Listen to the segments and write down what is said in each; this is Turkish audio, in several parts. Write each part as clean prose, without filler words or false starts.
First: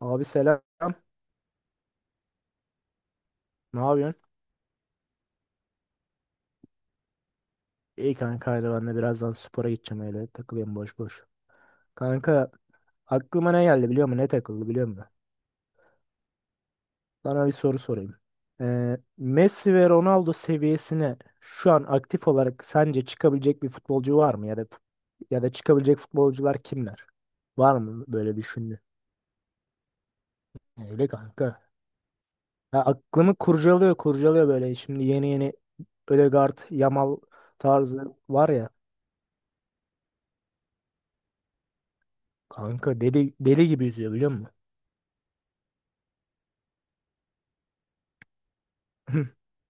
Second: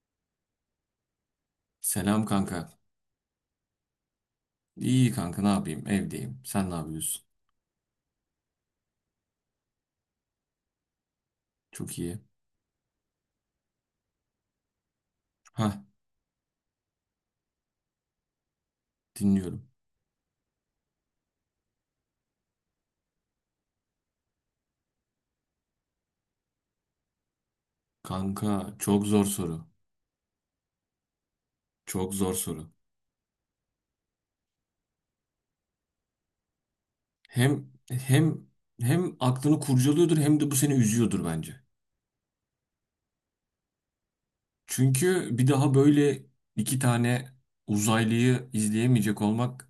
Abi selam. Selam kanka. Ne yapıyorsun? İyi kanka ne yapayım? Evdeyim. Sen ne yapıyorsun? İyi kanka, haydi ben de birazdan spora gideceğim, öyle takılıyorum boş boş. Çok iyi. Kanka, aklıma ne geldi biliyor musun? Ne takıldı biliyor musun? Hah, Sana bir soru sorayım. Dinliyorum. Messi ve Ronaldo seviyesine şu an aktif olarak sence çıkabilecek bir futbolcu var mı? Ya da çıkabilecek futbolcular kimler? Var mı böyle Kanka düşündü? çok zor soru. Öyle kanka. Çok zor soru. Ya aklımı kurcalıyor kurcalıyor böyle, şimdi yeni yeni Ødegaard, Yamal Hem tarzı hem var ya. hem aklını kurcalıyordur hem de bu seni üzüyordur bence. Kanka, deli deli gibi yüzüyor biliyor musun? Çünkü bir daha böyle iki tane uzaylıyı izleyemeyecek olmak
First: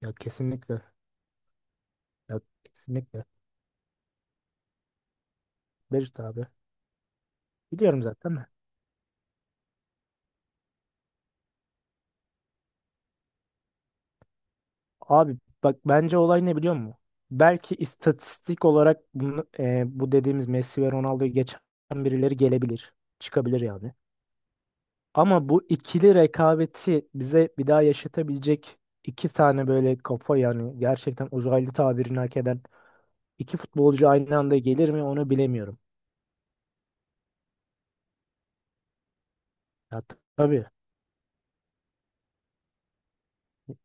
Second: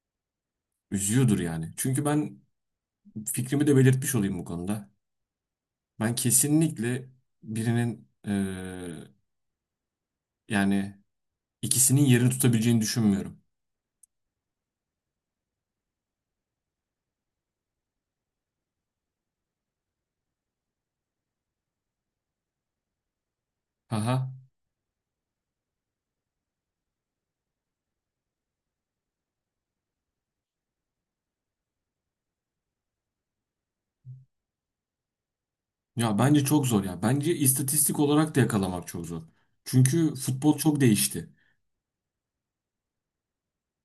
Ya kesinlikle. üzüyordur yani. Çünkü Ya ben kesinlikle. fikrimi de belirtmiş olayım bu konuda. Ben Berit abi. kesinlikle Biliyorum birinin zaten de. Yani ikisinin yerini tutabileceğini düşünmüyorum. Abi, bak bence olay ne biliyor musun? Belki istatistik olarak bunu, bu dediğimiz Messi ve Ronaldo'yu geçen birileri gelebilir. Çıkabilir yani. Haha. Ama bu ikili rekabeti bize bir daha yaşatabilecek iki tane böyle kafa, yani gerçekten uzaylı tabirini hak eden iki futbolcu aynı anda gelir mi onu bilemiyorum. Ya bence çok zor ya. Bence istatistik olarak da yakalamak çok zor. Ya Çünkü futbol tabii. çok değişti.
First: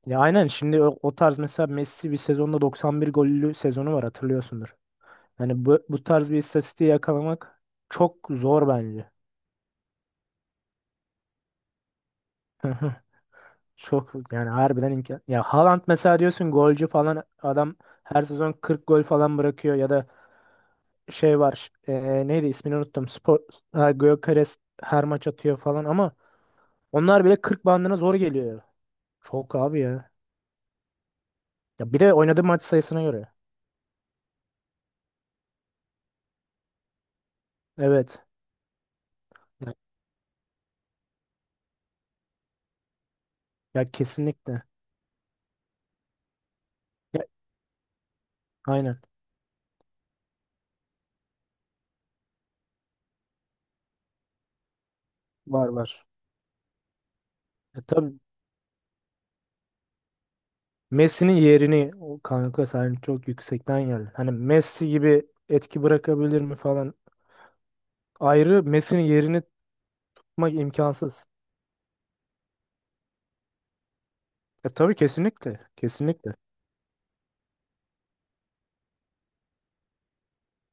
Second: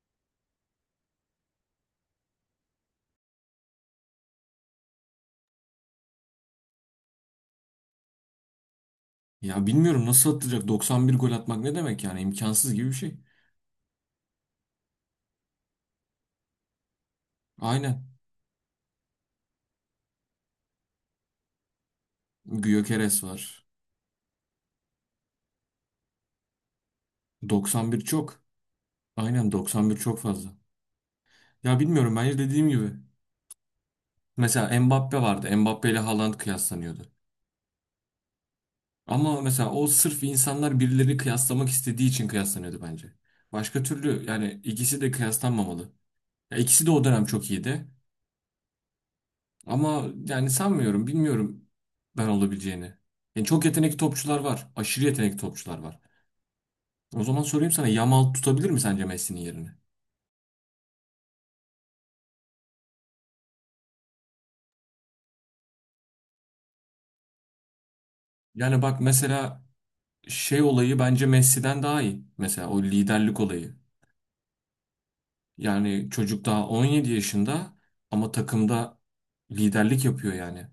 Ya aynen, şimdi o tarz mesela Messi bir sezonda 91 gollü sezonu var, hatırlıyorsundur. Yani bu tarz bir istatistiği yakalamak çok zor bence. Ya bilmiyorum nasıl atacak, 91 gol atmak ne demek yani, imkansız gibi bir şey. Çok yani, harbiden imkan. Ya Haaland mesela, diyorsun golcü falan adam Aynen. her sezon 40 gol falan bırakıyor ya da şey var neydi, ismini unuttum. Gyökeres Spor. var. Ha, Gyökeres her maç atıyor falan ama onlar bile 40 bandına 91 zor çok. geliyor. Aynen, Çok abi 91 ya. çok fazla. Ya Ya bir de bilmiyorum, bence oynadığı maç dediğim gibi. sayısına göre. Mesela Mbappe vardı. Mbappe ile Haaland kıyaslanıyordu. Evet. Ama mesela Ya, o, sırf insanlar birileri kıyaslamak istediği için kıyaslanıyordu bence. Başka ya, türlü yani kesinlikle. ikisi de kıyaslanmamalı. Ya ikisi de o Ya, dönem çok iyiydi. aynen. Ama yani sanmıyorum, bilmiyorum ben olabileceğini. Yani çok yetenekli topçular var. Aşırı yetenekli Var topçular var. var. O zaman sorayım E sana, tabii, Yamal tutabilir mi sence Messi'nin yerini? Messi'nin yerini o kanka sen çok yüksekten geldin. Hani Messi gibi etki bırakabilir mi falan. Ayrı, Yani bak Messi'nin yerini mesela tutmak şey olayı bence imkansız. Messi'den daha iyi. Mesela o liderlik olayı. E tabii kesinlikle. Yani Kesinlikle. çocuk daha 17 yaşında ama takımda liderlik yapıyor yani.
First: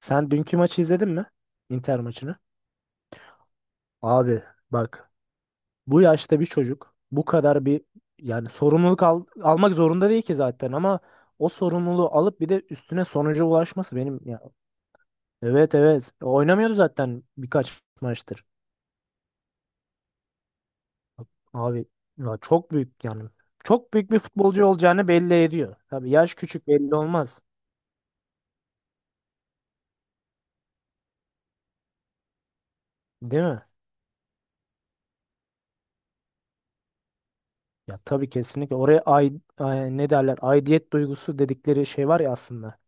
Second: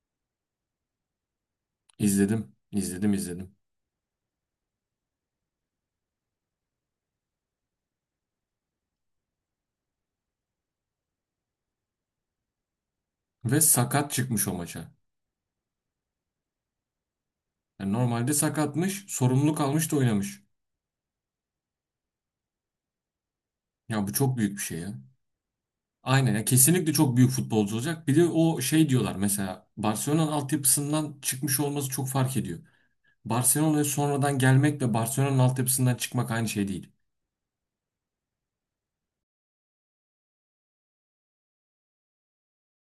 Sen dünkü maçı izledin mi? Inter maçını. İzledim, izledim, izledim. Abi bak, bu yaşta bir çocuk bu kadar bir, yani sorumluluk almak zorunda değil ki zaten ama o sorumluluğu alıp bir de üstüne sonuca Ve ulaşması sakat benim ya. çıkmış o maça. Evet, evet. Oynamıyordu zaten birkaç Yani normalde maçtır. sakatmış, sorumluluk almış da oynamış. Abi ya çok büyük yani. Çok Ya büyük bu bir çok büyük bir futbolcu şey ya. olacağını belli ediyor. Tabii Aynen yaş ya, küçük, kesinlikle belli çok büyük olmaz. futbolcu olacak. Bir de o şey diyorlar, mesela Barcelona'nın altyapısından çıkmış olması çok fark ediyor. Değil mi? Barcelona'ya sonradan gelmekle Barcelona'nın altyapısından çıkmak aynı şey değil. Ya tabii kesinlikle. Oraya ne derler? Aidiyet duygusu dedikleri şey var ya aslında.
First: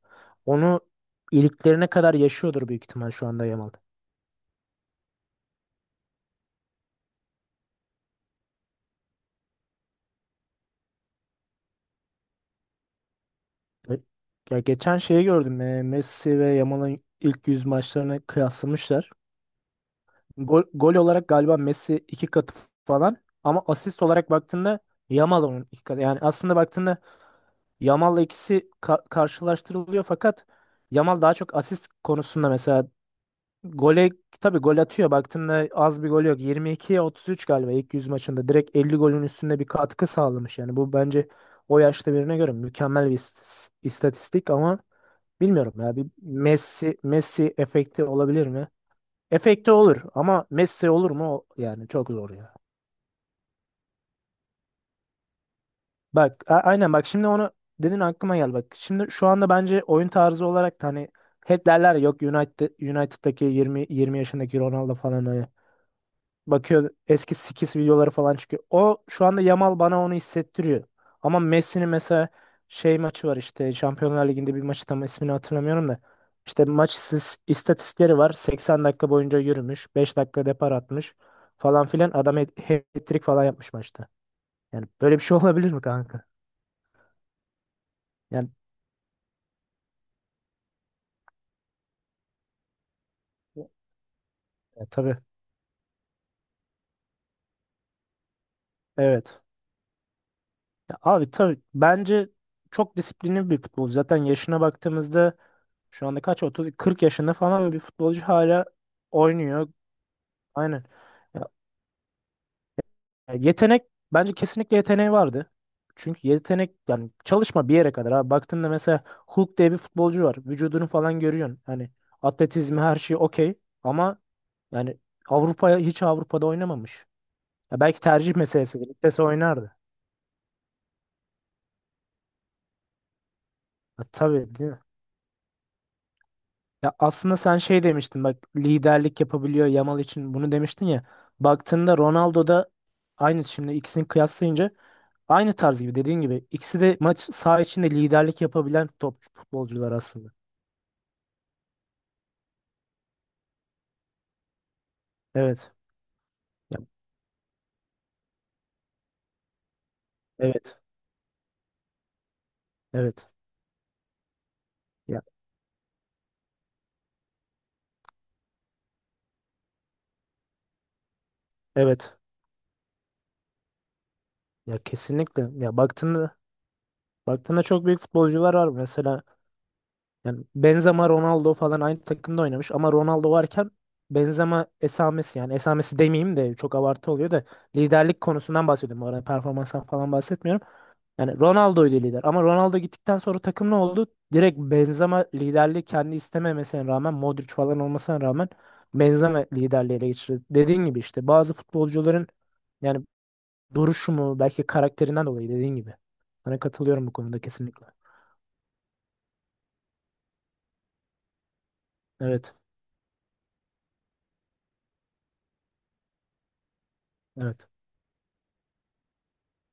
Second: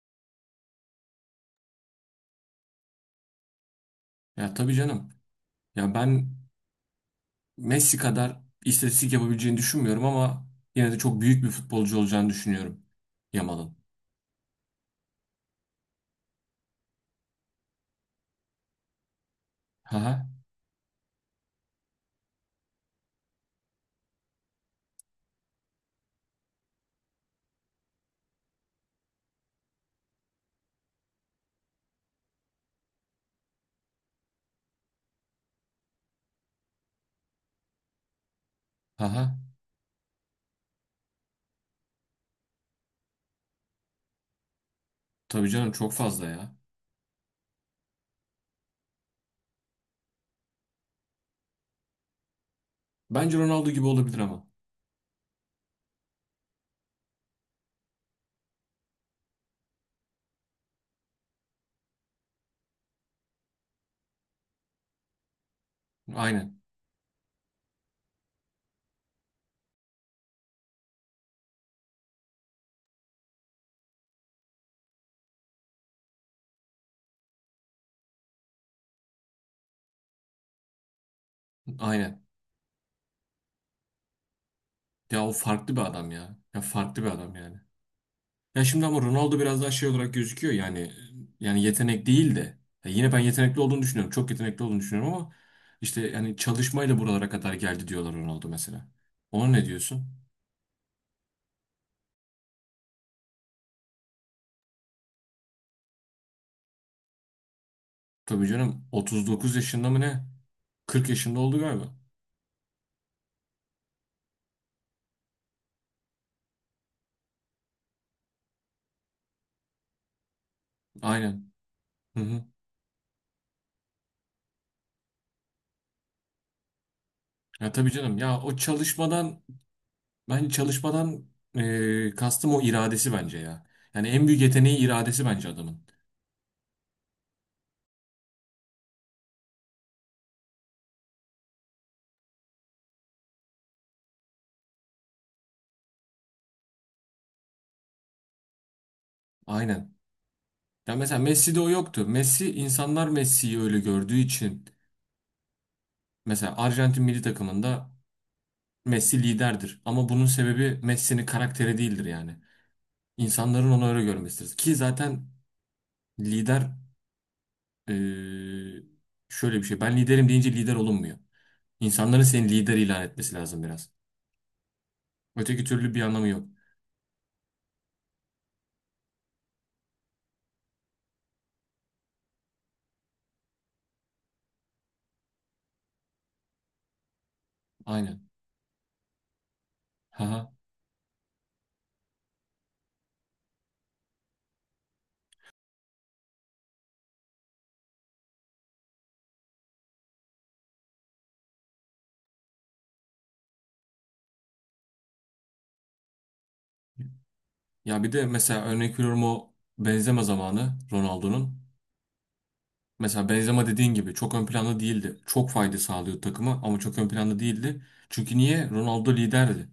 Onu iliklerine kadar yaşıyordur büyük ihtimal şu anda Yamal. Ya tabii canım. Ya ben Messi kadar istatistik yapabileceğini düşünmüyorum ama yine de çok büyük bir futbolcu olacağını düşünüyorum Yamal'ın. E, Ya geçen şeyi gördüm. Messi ve Yamal'ın ilk 100 maçlarını kıyaslamışlar. Haha. Gol olarak galiba Messi iki katı falan ama asist olarak baktığında Yamal onun iki katı. Yani aslında baktığında Yamal'la ikisi karşılaştırılıyor fakat Yamal daha çok asist konusunda mesela gole, tabii gol atıyor, baktığında az bir gol yok, 22'ye 33 galiba, ilk 100 maçında direkt 50 golün Haha. üstünde bir katkı sağlamış, yani bu bence o yaşta birine göre mükemmel bir istatistik ama Tabii canım, bilmiyorum çok ya, bir fazla ya. Messi efekti olabilir mi? Efekti olur ama Messi olur mu? Yani çok zor ya. Bence Ronaldo gibi olabilir ama. Bak aynen, bak şimdi onu dedin aklıma gel bak. Şimdi şu anda bence oyun tarzı olarak da, hani hep derler ya, yok United'daki 20 yaşındaki Ronaldo falan, öyle. Aynen. Bakıyor, eski skills videoları falan çıkıyor. O şu anda Yamal bana onu hissettiriyor. Ama Messi'nin mesela şey maçı var, işte Şampiyonlar Ligi'nde bir maçı, tam ismini hatırlamıyorum da. İşte maç istatistikleri var. 80 dakika boyunca yürümüş. 5 dakika depar atmış falan filan. Aynen. Adam hat-trick falan yapmış maçta. Yani böyle bir Ya o şey olabilir farklı bir mi adam kanka? ya. Ya farklı bir adam yani. Yani. Ya şimdi ama Ronaldo biraz daha şey olarak gözüküyor yani, yetenek değil de, ya yine ben yetenekli olduğunu düşünüyorum. Çok yetenekli olduğunu Ya, düşünüyorum tabii. ama işte yani çalışmayla buralara kadar geldi diyorlar Ronaldo mesela. Evet. Ona ne diyorsun? Ya abi tabii, bence çok disiplinli bir futbolcu. Zaten yaşına baktığımızda, şu anda kaç, 30 40 yaşında falan bir futbolcu Tabii hala canım, 39 oynuyor. yaşında mı ne? Aynen. 40 yaşında Ya, oldu galiba. ya, yetenek bence kesinlikle, yeteneği vardı. Çünkü yetenek, yani çalışma bir yere kadar. Abi baktığında mesela Hulk diye bir futbolcu var. Vücudunu falan Aynen. görüyorsun. Hani Hı hı. atletizmi her şey okey ama, yani Avrupa'ya hiç Avrupa'da oynamamış. Ya Ya tabii belki canım tercih ya, o meselesidir. Lig'de çalışmadan oynardı. ben çalışmadan kastım o, iradesi bence ya. Ya Yani en büyük tabii değil yeteneği mi? iradesi bence adamın. Ya aslında sen şey demiştin bak, liderlik yapabiliyor Yamal için bunu demiştin ya. Baktığında Ronaldo da aynı, şimdi ikisini kıyaslayınca aynı tarz gibi, dediğin gibi ikisi de maç saha içinde liderlik yapabilen top futbolcular Aynen. aslında. Ya mesela Messi'de o yoktu. Messi, insanlar Messi'yi öyle gördüğü için. Evet. Mesela Ya, Arjantin milli takımında Messi liderdir. Ama bunun evet. sebebi Messi'nin karakteri değildir yani. Evet. İnsanların onu öyle görmesidir. Ki Ya zaten lider eee, şöyle bir şey. Ben liderim deyince lider olunmuyor. evet. İnsanların seni lider ilan etmesi lazım biraz. Ya kesinlikle. Öteki Ya türlü bir anlamı baktığında yok. baktığında çok büyük futbolcular var mesela. Yani Benzema, Ronaldo falan aynı takımda oynamış ama Ronaldo varken Benzema esamesi, yani esamesi demeyeyim de çok abartı oluyor da, liderlik Aynen. konusundan bahsediyorum. Bu arada performanstan falan Haha. bahsetmiyorum. Yani Ronaldo'ydu lider ama Ronaldo gittikten sonra takım ne oldu? Direkt Benzema liderliği, kendi istememesine rağmen, Modric falan olmasına rağmen Benzema liderliği ele geçirdi. Dediğin gibi işte bazı futbolcuların, yani duruşu mu, belki karakterinden dolayı, dediğin gibi. Sana katılıyorum bu konuda kesinlikle. Ya bir de mesela örnek veriyorum, o Benzema zamanı Ronaldo'nun. Evet, Mesela Benzema dediğin gibi çok ön planda değildi. Çok fayda sağlıyordu takıma ama çok ön planda evet. değildi. Çünkü niye? Ronaldo liderdi.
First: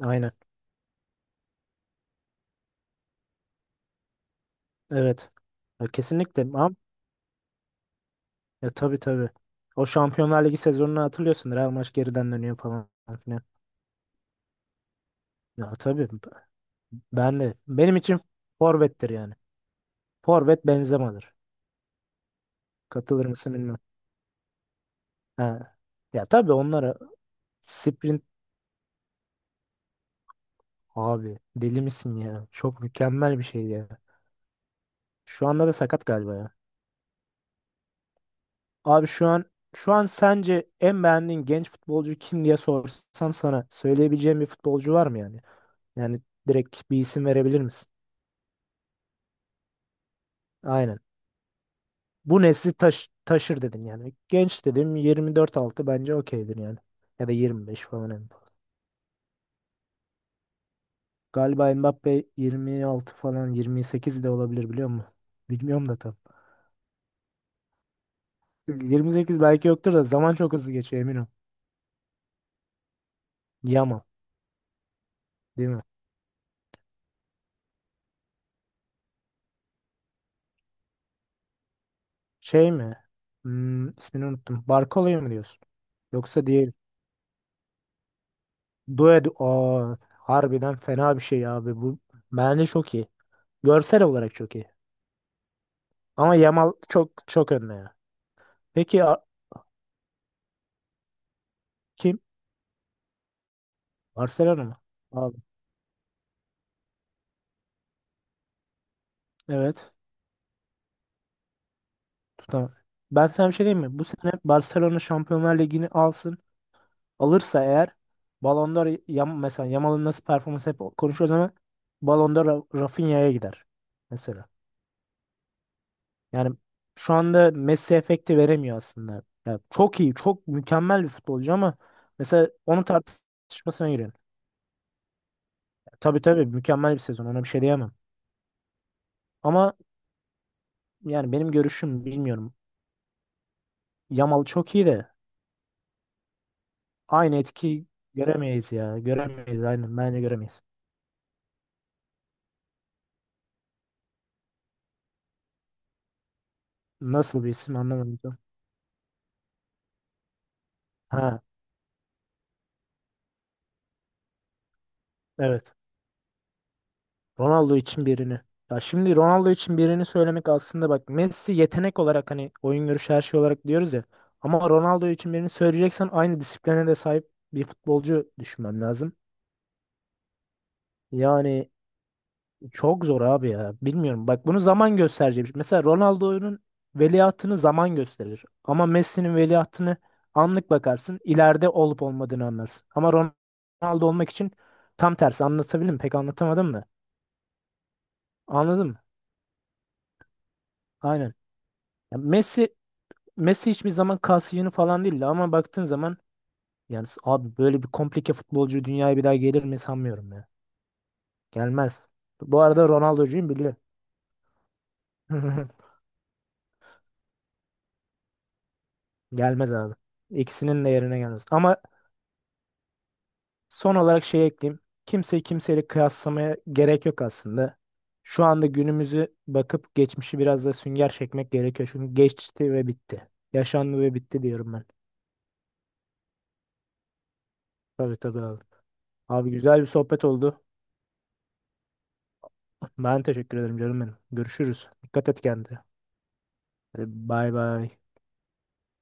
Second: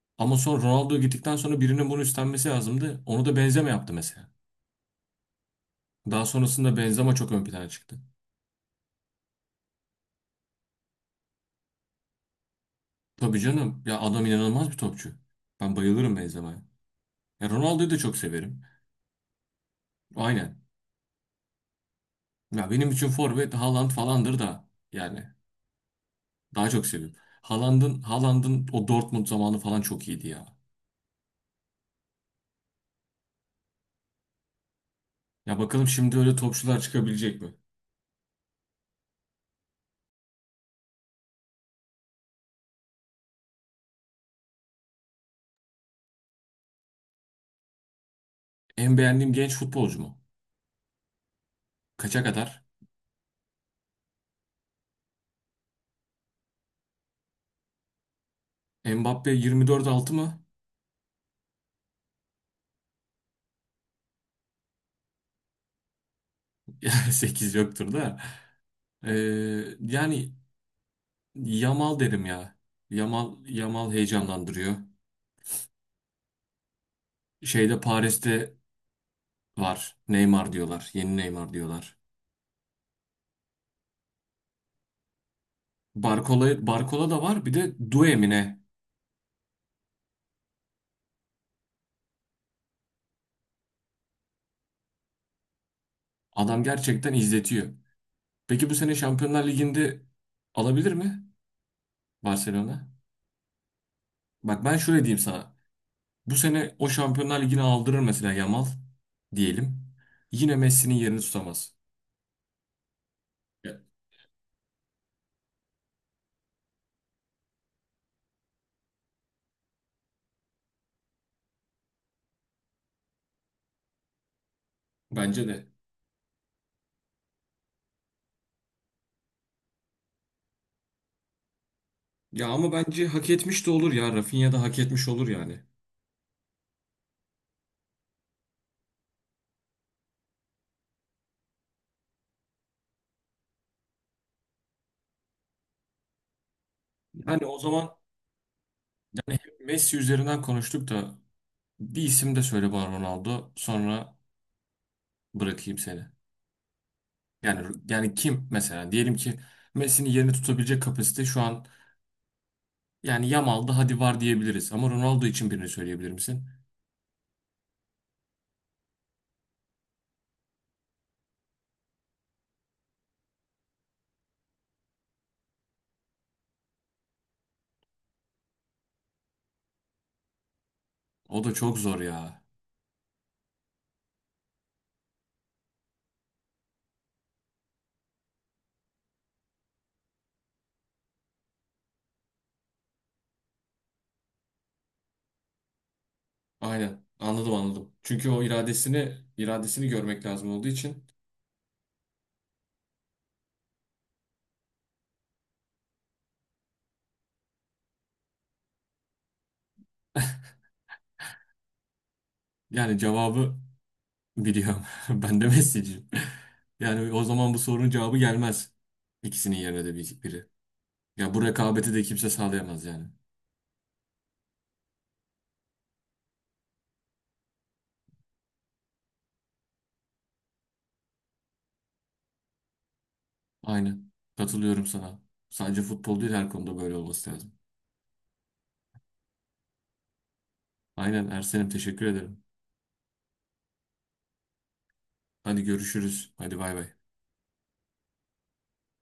Aynen. Ama sonra Ronaldo gittikten sonra birinin bunu üstlenmesi lazımdı. Onu da Benzema yaptı mesela. Evet. Ya Daha kesinlikle. sonrasında Ama Benzema çok ön plana çıktı. ya tabii tabii. O Şampiyonlar Ligi sezonunu hatırlıyorsun, Real maç geriden dönüyor falan Tabii filan. canım ya, adam inanılmaz bir topçu. Ya Ben tabii. bayılırım Benzema'ya. Ben Ya de. Ronaldo'yu Benim da çok için severim. forvettir yani. Aynen. Forvet Benzema'dır. Ya benim için Katılır forvet mısın bilmiyorum. Haaland falandır da, yani Ha. Ya tabii daha çok onlara seviyorum. Haaland'ın sprint, Haaland'ın o Dortmund zamanı falan çok iyiydi ya. abi deli misin ya? Çok mükemmel bir şey ya. Şu Ya anda da bakalım sakat şimdi galiba öyle ya. topçular çıkabilecek mi? Abi, şu an sence en beğendiğin genç futbolcu kim diye sorsam, sana söyleyebileceğim bir futbolcu var mı yani? Yani direkt bir isim verebilir misin? En beğendiğim genç futbolcu mu? Aynen. Kaça Bu kadar? nesli taş taşır dedim yani. Genç dedim, 24-6 bence okeydir yani. Ya da 25 falan en fazla. Mbappe 24 altı mı? Galiba Mbappe 26 falan, 28 de olabilir biliyor musun? Bilmiyorum da tam. 8 yoktur da. Ee, 28 belki yoktur da Yani zaman çok hızlı geçiyor, emin ol. Yamal derim ya. Yamal Yama heyecanlandırıyor. değil mi? Şeyde, Paris'te var. Neymar diyorlar. Yeni Neymar diyorlar. Şey mi? İsmini unuttum. Barkola'ya mı diyorsun? Yoksa Barcola, diğer Barcola da var. Bir de Doué mi ne? Aa, harbiden fena bir şey abi bu. Bence çok iyi. Görsel olarak çok iyi. Ama Adam Yamal çok gerçekten çok izletiyor. önde ya. Peki bu sene Peki Şampiyonlar Ligi'nde alabilir mi kim? Barcelona? Bak Barcelona ben mı? şöyle diyeyim Abi sana. Bu sene o Şampiyonlar Ligi'ni aldırır mesela Yamal diyelim. evet. Yine Messi'nin yerini tutamaz. Tutamam. Ben sana bir şey diyeyim Ya, mi? Bu sene Barcelona Şampiyonlar Ligi'ni alsın. Alırsa eğer Ballon d'Or, mesela Yamal'ın nasıl performans hep konuşuyoruz ama Ballon d'Or Rafinha'ya gider mesela. bence de. Yani şu anda Messi efekti veremiyor aslında. Yani çok iyi, çok mükemmel bir futbolcu ama Ya mesela ama onun bence hak etmiş de tartışmasına olur ya. giriyor. Rafinha da hak etmiş olur yani. Tabii tabii, mükemmel bir sezon, ona bir şey diyemem. Ama yani benim görüşüm, bilmiyorum. Yamal çok iyi de aynı Yani o etki zaman göremeyiz ya. Göremeyiz Messi aynen. Bence üzerinden göremeyiz. konuştuk da bir isim de söyle bana Ronaldo. Sonra bırakayım seni. Nasıl bir Yani isim anlamadım. kim mesela? Diyelim ki Messi'nin yerini tutabilecek kapasite şu Ha an, yani Yamal'da hadi var diyebiliriz. Ama Ronaldo için birini evet. söyleyebilir misin? Ronaldo için birini. Ya şimdi Ronaldo için birini söylemek aslında, bak Messi yetenek olarak hani, oyun görüşü her şey olarak diyoruz ya. Ama Ronaldo için birini söyleyeceksen aynı disipline de sahip bir futbolcu düşünmem lazım. O da Yani. çok zor ya. Çok zor abi ya. Bilmiyorum. Bak bunu zaman gösterecek. Mesela Ronaldo'nun veliahtını zaman gösterir. Ama Messi'nin veliahtını anlık bakarsın, ileride olup olmadığını anlarsın. Ama Ronaldo olmak için tam tersi. Anlatabildim mi? Pek anlatamadım da. Aynen. Anladım, anladım. Çünkü o Anladın mı? iradesini görmek lazım olduğu için Aynen. Ya Messi hiçbir zaman kasiyonu falan değildi ama baktığın zaman yani, abi böyle bir komplike futbolcu dünyaya bir daha gelir mi sanmıyorum ya. Gelmez. Bu arada yani, Ronaldo'cuyum cevabı biliyor. biliyorum. Ben de Messi'ciyim. Yani o zaman bu sorunun cevabı gelmez. İkisinin Gelmez yerine abi. de bir- biri. İkisinin de yerine Ya bu gelmez. Ama rekabeti de kimse sağlayamaz yani. son olarak şey ekleyeyim. Kimseyi kimseyle kıyaslamaya gerek yok aslında. Şu anda günümüzü bakıp geçmişi biraz da sünger çekmek gerekiyor. Çünkü geçti ve bitti. Yaşandı Aynen. ve bitti diyorum ben. Katılıyorum sana. Sadece futbol değil, her konuda böyle olması lazım. Tabii tabii abi. Abi güzel bir sohbet oldu. Aynen Ersen'im, teşekkür ederim. Ben teşekkür ederim canım benim. Görüşürüz. Dikkat et Hadi kendine. görüşürüz. Hadi bay bay. Hadi bay bay.